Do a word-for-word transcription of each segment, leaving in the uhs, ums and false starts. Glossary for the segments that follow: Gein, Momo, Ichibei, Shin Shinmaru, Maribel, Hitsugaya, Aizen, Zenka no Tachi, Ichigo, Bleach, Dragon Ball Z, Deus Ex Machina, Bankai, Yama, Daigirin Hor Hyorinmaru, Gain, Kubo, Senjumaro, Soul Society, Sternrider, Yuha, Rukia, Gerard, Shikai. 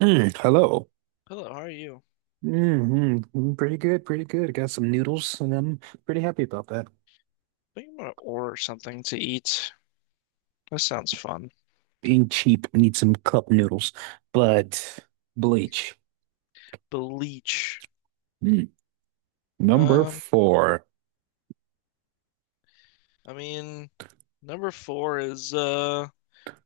Mm, hello. Hello, how are you? Mm-hmm. Pretty good, pretty good. I got some noodles and I'm pretty happy about that. I think I'm gonna order something to eat. That sounds fun. Being cheap, I need some cup noodles, but bleach. Bleach. Mm. Number Um, four, I mean, number four is uh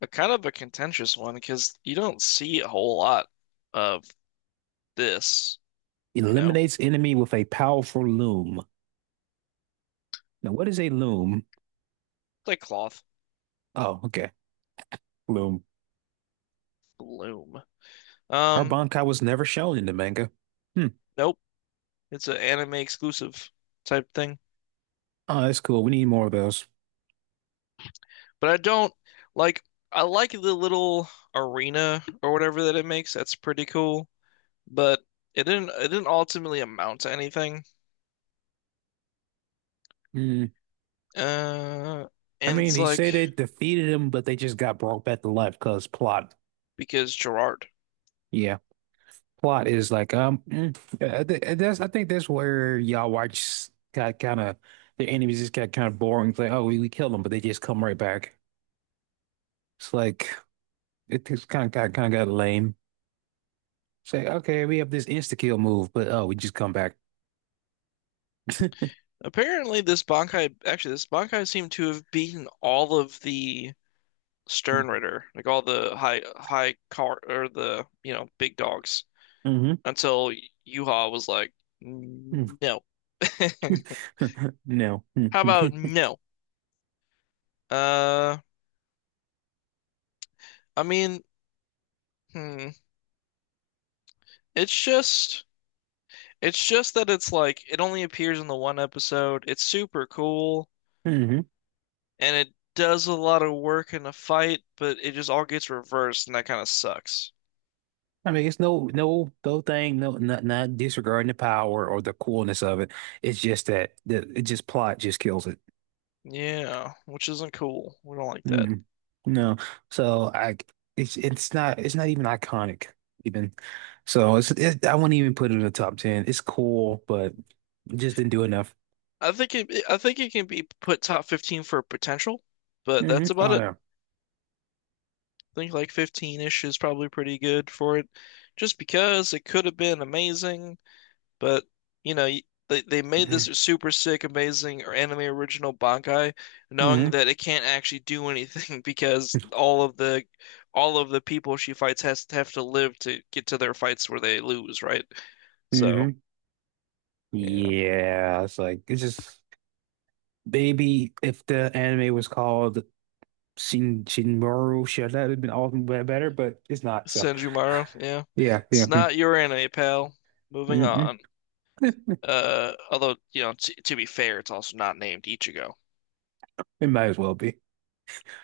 a kind of a contentious one because you don't see a whole lot of this, you know? eliminates enemy with a powerful loom. Now, what is a loom? It's like cloth Oh, okay. Loom. bloom. Her Um, bankai was never shown in the manga. Hmm. nope. It's an anime exclusive type thing. Oh, that's cool. We need more of those. But I don't like I like the little arena or whatever that it makes. That's pretty cool. But it didn't it didn't ultimately amount to anything. Mm. Uh, I and mean, it's they say like they defeated him, but they just got brought back to life because plot. because Gerard. Yeah. Plot is like um mm, yeah, I thi- that's I think that's where y'all watch got kind of the enemies just got kind of boring. It's like, oh, we, we kill them, but they just come right back. It's like it just kind of got kind of got lame. It's like, okay, we have this insta kill move, but oh, we just come back. Apparently, this Bankai actually this Bankai seemed to have beaten all of the Sternrider like all the high high car or the you know big dogs, Hmm. until Yuha was like, no. No. How about no? Uh, I mean, hmm. It's just it's just that it's like it only appears in the one episode. It's super cool. Hmm. And it does a lot of work in a fight, but it just all gets reversed, and that kind of sucks. I mean it's no no no thing no not not disregarding the power or the coolness of it. It's just that the it just plot just kills it. Yeah, which isn't cool. We don't like that. Mm, no. So I it's it's not it's not even iconic even. So it's it, I wouldn't even put it in the top ten. It's cool, but it just didn't do enough. I think it, I think it can be put top fifteen for potential, but Hmm. that's about it. Oh, I think like fifteen-ish is probably pretty good for it, just because it could have been amazing. But you know, y- they they made yeah. this super sick, amazing or anime original Bankai, knowing Hmm. that it can't actually do anything because all of the all of the people she fights has to have to live to get to their fights where they lose, right? So Hmm. yeah, Yeah, it's like it's just maybe if the anime was called Shin Shinmaru, sure that would have been all the way better, but it's not. So Senjumaro, yeah, yeah, yeah. it's not your anime, pal. Moving Mm-mm. on. Uh, although you know, t to be fair, it's also not named Ichigo. It might as well be.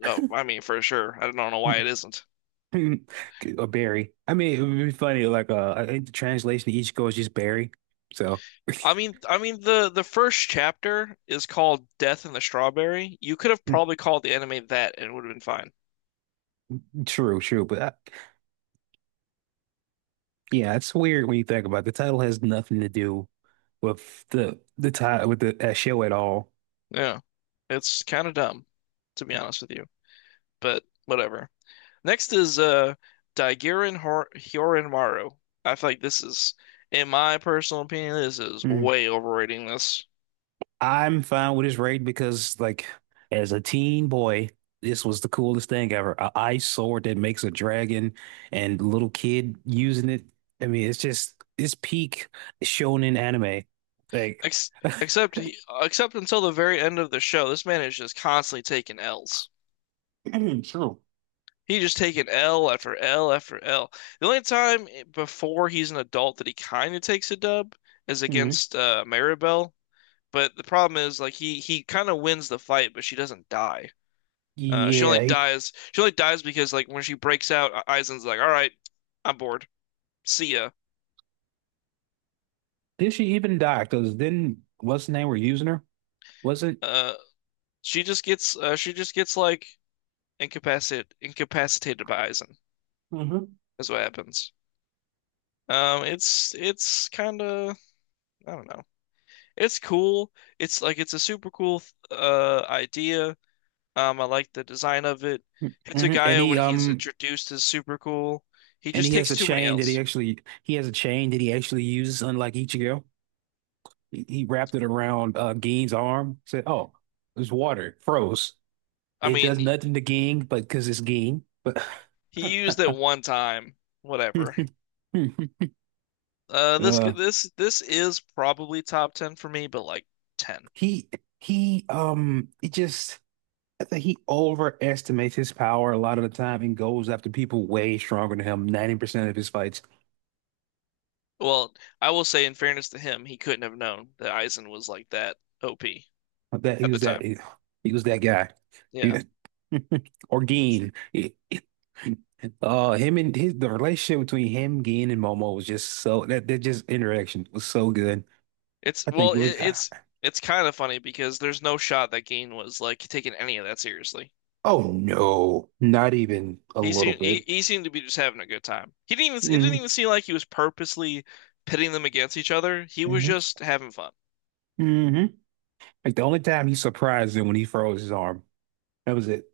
Oh, I mean, for sure. I don't know why it isn't. Or Barry. I mean, it would be funny. Like, uh, I think the translation to each goes just Barry. So, I mean, I mean the the first chapter is called Death in the Strawberry. You could have probably called the anime that and it would have been fine. true, true. But I, yeah, it's weird when you think about it. The title has nothing to do with the the title with the that show at all. Yeah. It's kind of dumb, to be honest with you, but whatever. Next is uh Daigirin Hor Hyorinmaru. I feel like this is, in my personal opinion, this is Mm. way overrating this. I'm fine with this rating because, like, as a teen boy, this was the coolest thing ever. A ice sword that makes a dragon and little kid using it. I mean, it's just it's peak shonen anime. Like, Ex except he, except until the very end of the show, this man is just constantly taking L's. true. He just taken L after L after L. The only time before he's an adult that he kind of takes a dub is Mhm. against uh, Maribel. But the problem is, like he he kind of wins the fight, but she doesn't die. Uh, she only Yeah, he, dies. She only dies because like when she breaks out, uh, Aizen's like, "All right, I'm bored. See ya." did she even die? Because then what's the name we're using her? Was it? Uh, she just gets uh, she just gets like incapacit incapacitated by Aizen Hmm. is what happens. Um, it's it's kind of I don't know. It's cool. It's like it's a super cool uh idea. Um, I like the design of it. Hmm. And Hitsugaya, when he he's um introduced, is super cool. He and just he has takes a too many chain that he L's. actually he has a chain that he actually uses, unlike Ichigo. He, he wrapped it around uh Gein's arm. Said, "Oh, it's water, it froze. I It does mean, nothing to Gein, but because it's Gein." But he used it one time. Whatever. Uh, this uh, this this is probably top ten for me, but like ten. he he um it just. I think he overestimates his power a lot of the time and goes after people way stronger than him. Ninety percent of his fights, Well, I will say, in fairness to him, he couldn't have known that Aizen was like that O P that he at the was that time. he, he was that guy. He, Yeah. or Geen. He- uh, him and his the relationship between him, Geen, and Momo was just so that that just interaction was so good. It's I well, think it it, was. ah, it's it's kind of funny because there's no shot that Gain was like taking any of that seriously. Oh no, not even a He little seemed he, bit. he seemed to be just having a good time. He didn't even it didn't Hmm. even seem like he was purposely pitting them against each other. He was Hmm. just having fun Hmm. Like the only time he surprised him when he froze his arm. That was it.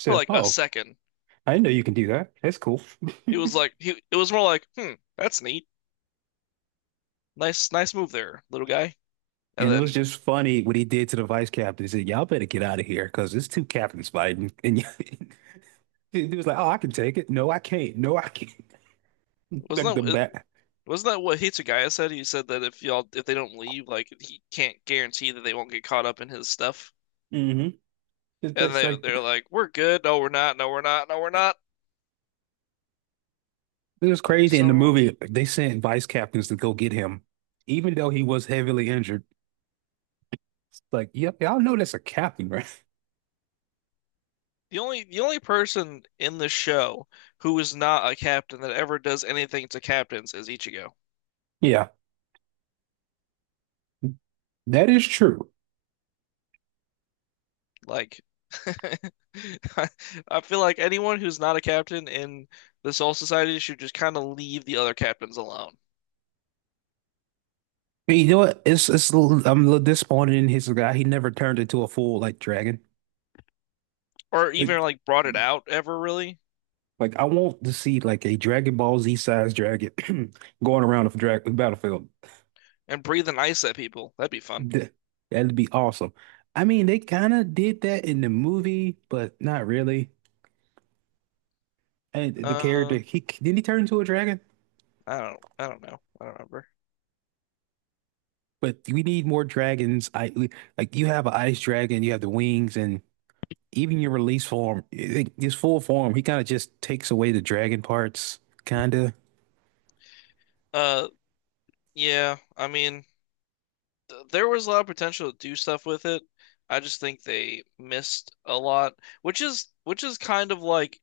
for like a oh, second. I didn't know you can do that. That's cool. It was like he it was more like, hmm, that's neat, nice nice move there, little guy. And And it was then just funny what he did to the vice captain. He said, "Y'all better get out of here because it's two captains fighting." And he was like, "Oh, I can take it. No, I can't. No, I can't." Like the wasn't that bat. wasn't that what Hitsugaya said? He said that if y'all if they don't leave, like he can't guarantee that they won't get caught up in his stuff. Hmm. And That's they like they're like, we're good. No, we're not. No, we're not. No, we're not. it was I was crazy. In so the wrong. movie, they sent vice captains to go get him, even though he was heavily injured. It's like, yep, y'all know that's a captain, right? The only the only person in the show who is not a captain that ever does anything to captains is Ichigo. Yeah, that is true. Like I, I feel like anyone who's not a captain in the Soul Society should just kind of leave the other captains alone. And you know what? It's it's a little- I'm a little disappointed in his guy. He never turned into a full like dragon. Or even It- like brought it out ever really Like I want to see like a Dragon Ball Z sized dragon going around the dra battlefield. and breathing ice at people. That'd be fun. Th- That'd be awesome. I mean, they kind of did that in the movie, but not really. And the character, Uh he didn't he turn into a dragon? I don't I don't know. I don't remember. But we need more dragons. I we- like you have an ice dragon, you have the wings, and even your release form, i- i- his full form, he kind of just takes away the dragon parts, kind of. Uh yeah, I mean th- there was a lot of potential to do stuff with it. I just think they missed a lot, which is which is kind of like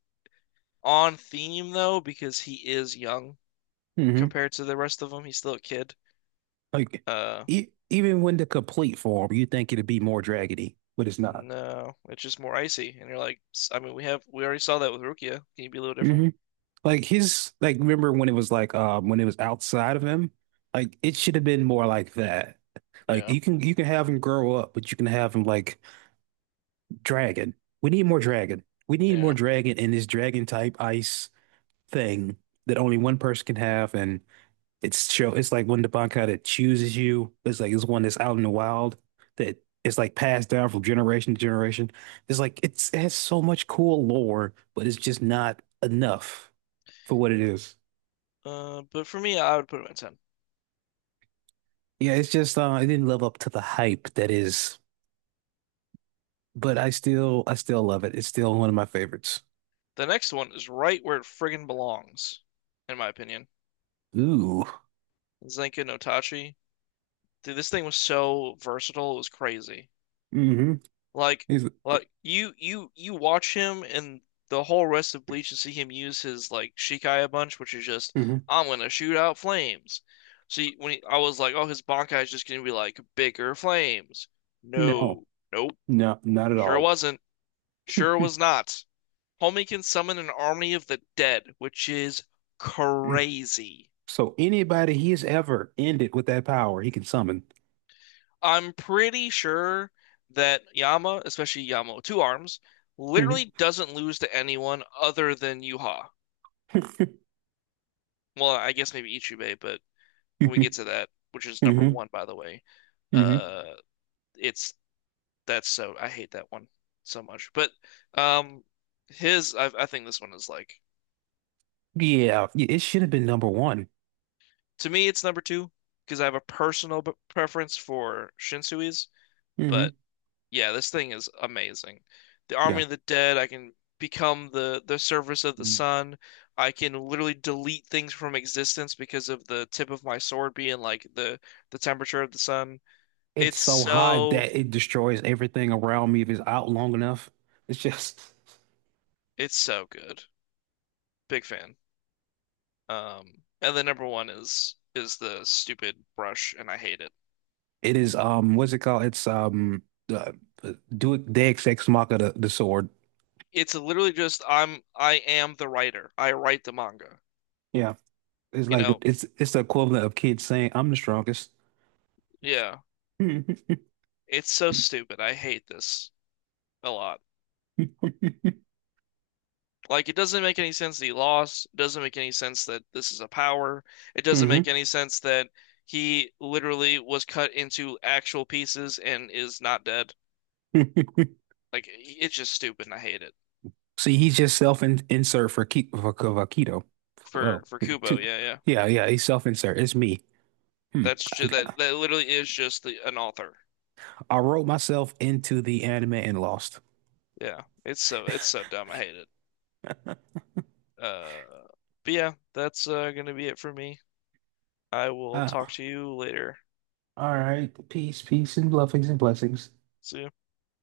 on theme though, because he is young Hmm. compared to the rest of them. He's still a kid. Like Uh, e even when the complete form, you think it'd be more dragony, but it's not. no, it's just more icy, and you're like, s- I mean, we have we already saw that with Rukia. Can you be a little different? Hmm. Like his like remember when it was like um when it was outside of him? Like it should have been more like that. Like Yeah, you can you can have him grow up, but you can have him like dragon. We need more yeah. dragon. We need more Yeah. dragon in this dragon type ice thing that only one person can have and it's show it's like when the Bankai that chooses you, it's like it's one that's out in the wild that is like passed down from generation to generation. It's like it's it has so much cool lore, but it's just not enough for what it is. Uh, but for me, I would put him at ten. Yeah, it's just uh, it didn't live up to the hype that is, but I still I still love it. It's still one of my favorites. The next one is right where it friggin' belongs, in my opinion. Ooh. Zenka no Tachi. Dude, this thing was so versatile, it was crazy. Mm-hmm. Like, Is. like you you you watch him and the whole rest of Bleach and see him use his like Shikai a bunch, which is just Hmm. I'm gonna shoot out flames. See, when he, I was like, oh, his Bankai is just gonna be like bigger flames. No, No, nope, no, not at sure all. wasn't, sure was not. Homie can summon an army of the dead, which is crazy. So anybody he's ever ended with that power, he can summon. I'm pretty sure that Yama, especially Yama with two arms, literally Hmm. doesn't lose to anyone other than Yuha. Well, I guess maybe Ichibei, but when Hmm. we get to that, which is number Hmm. one, by the way, Hmm. uh, it's that's so I hate that one so much. But um, his I, I think this one is like Yeah, yeah, it should have been number one. to me it's number two because I have a personal b- preference for Shinsui's, Hmm. but yeah, this thing is amazing. The Army Yeah. of the Dead, I can become the the surface of the Mm. sun. I can literally delete things from existence because of the tip of my sword being like the the temperature of the sun. It's It's so high so that it destroys everything around me if it's out long enough. It's just it's so good. Big fan. Um, and the number one is is the stupid brush, and I hate it. It is um what's it called? It's um uh, do it. Deus Ex Machina the, the sword. It's literally just I'm I am the writer. I write the manga. Yeah. It's You like know, it's it's the equivalent of kids saying I'm the strongest. yeah. Hmm. It's so stupid. I hate this a lot. Like it doesn't make any sense that he lost. It doesn't make any sense that this is a power. It doesn't make any sense that he literally was cut into actual pieces and is not dead. Like it's just stupid and I hate it. See, he's just self insert for Ki for, for keto. For Oh, for Kubo, two. yeah, yeah. Yeah, yeah, he's self insert. It's me. Hmm. That's I, just that, got- that literally is just the an author. I wrote myself into the anime and lost. Yeah, it's so it's so dumb. I hate it. Uh, but yeah, that's uh, gonna be it for me. I will talk Ah, to you later. all right. Peace, peace, and blessings and blessings. See ya.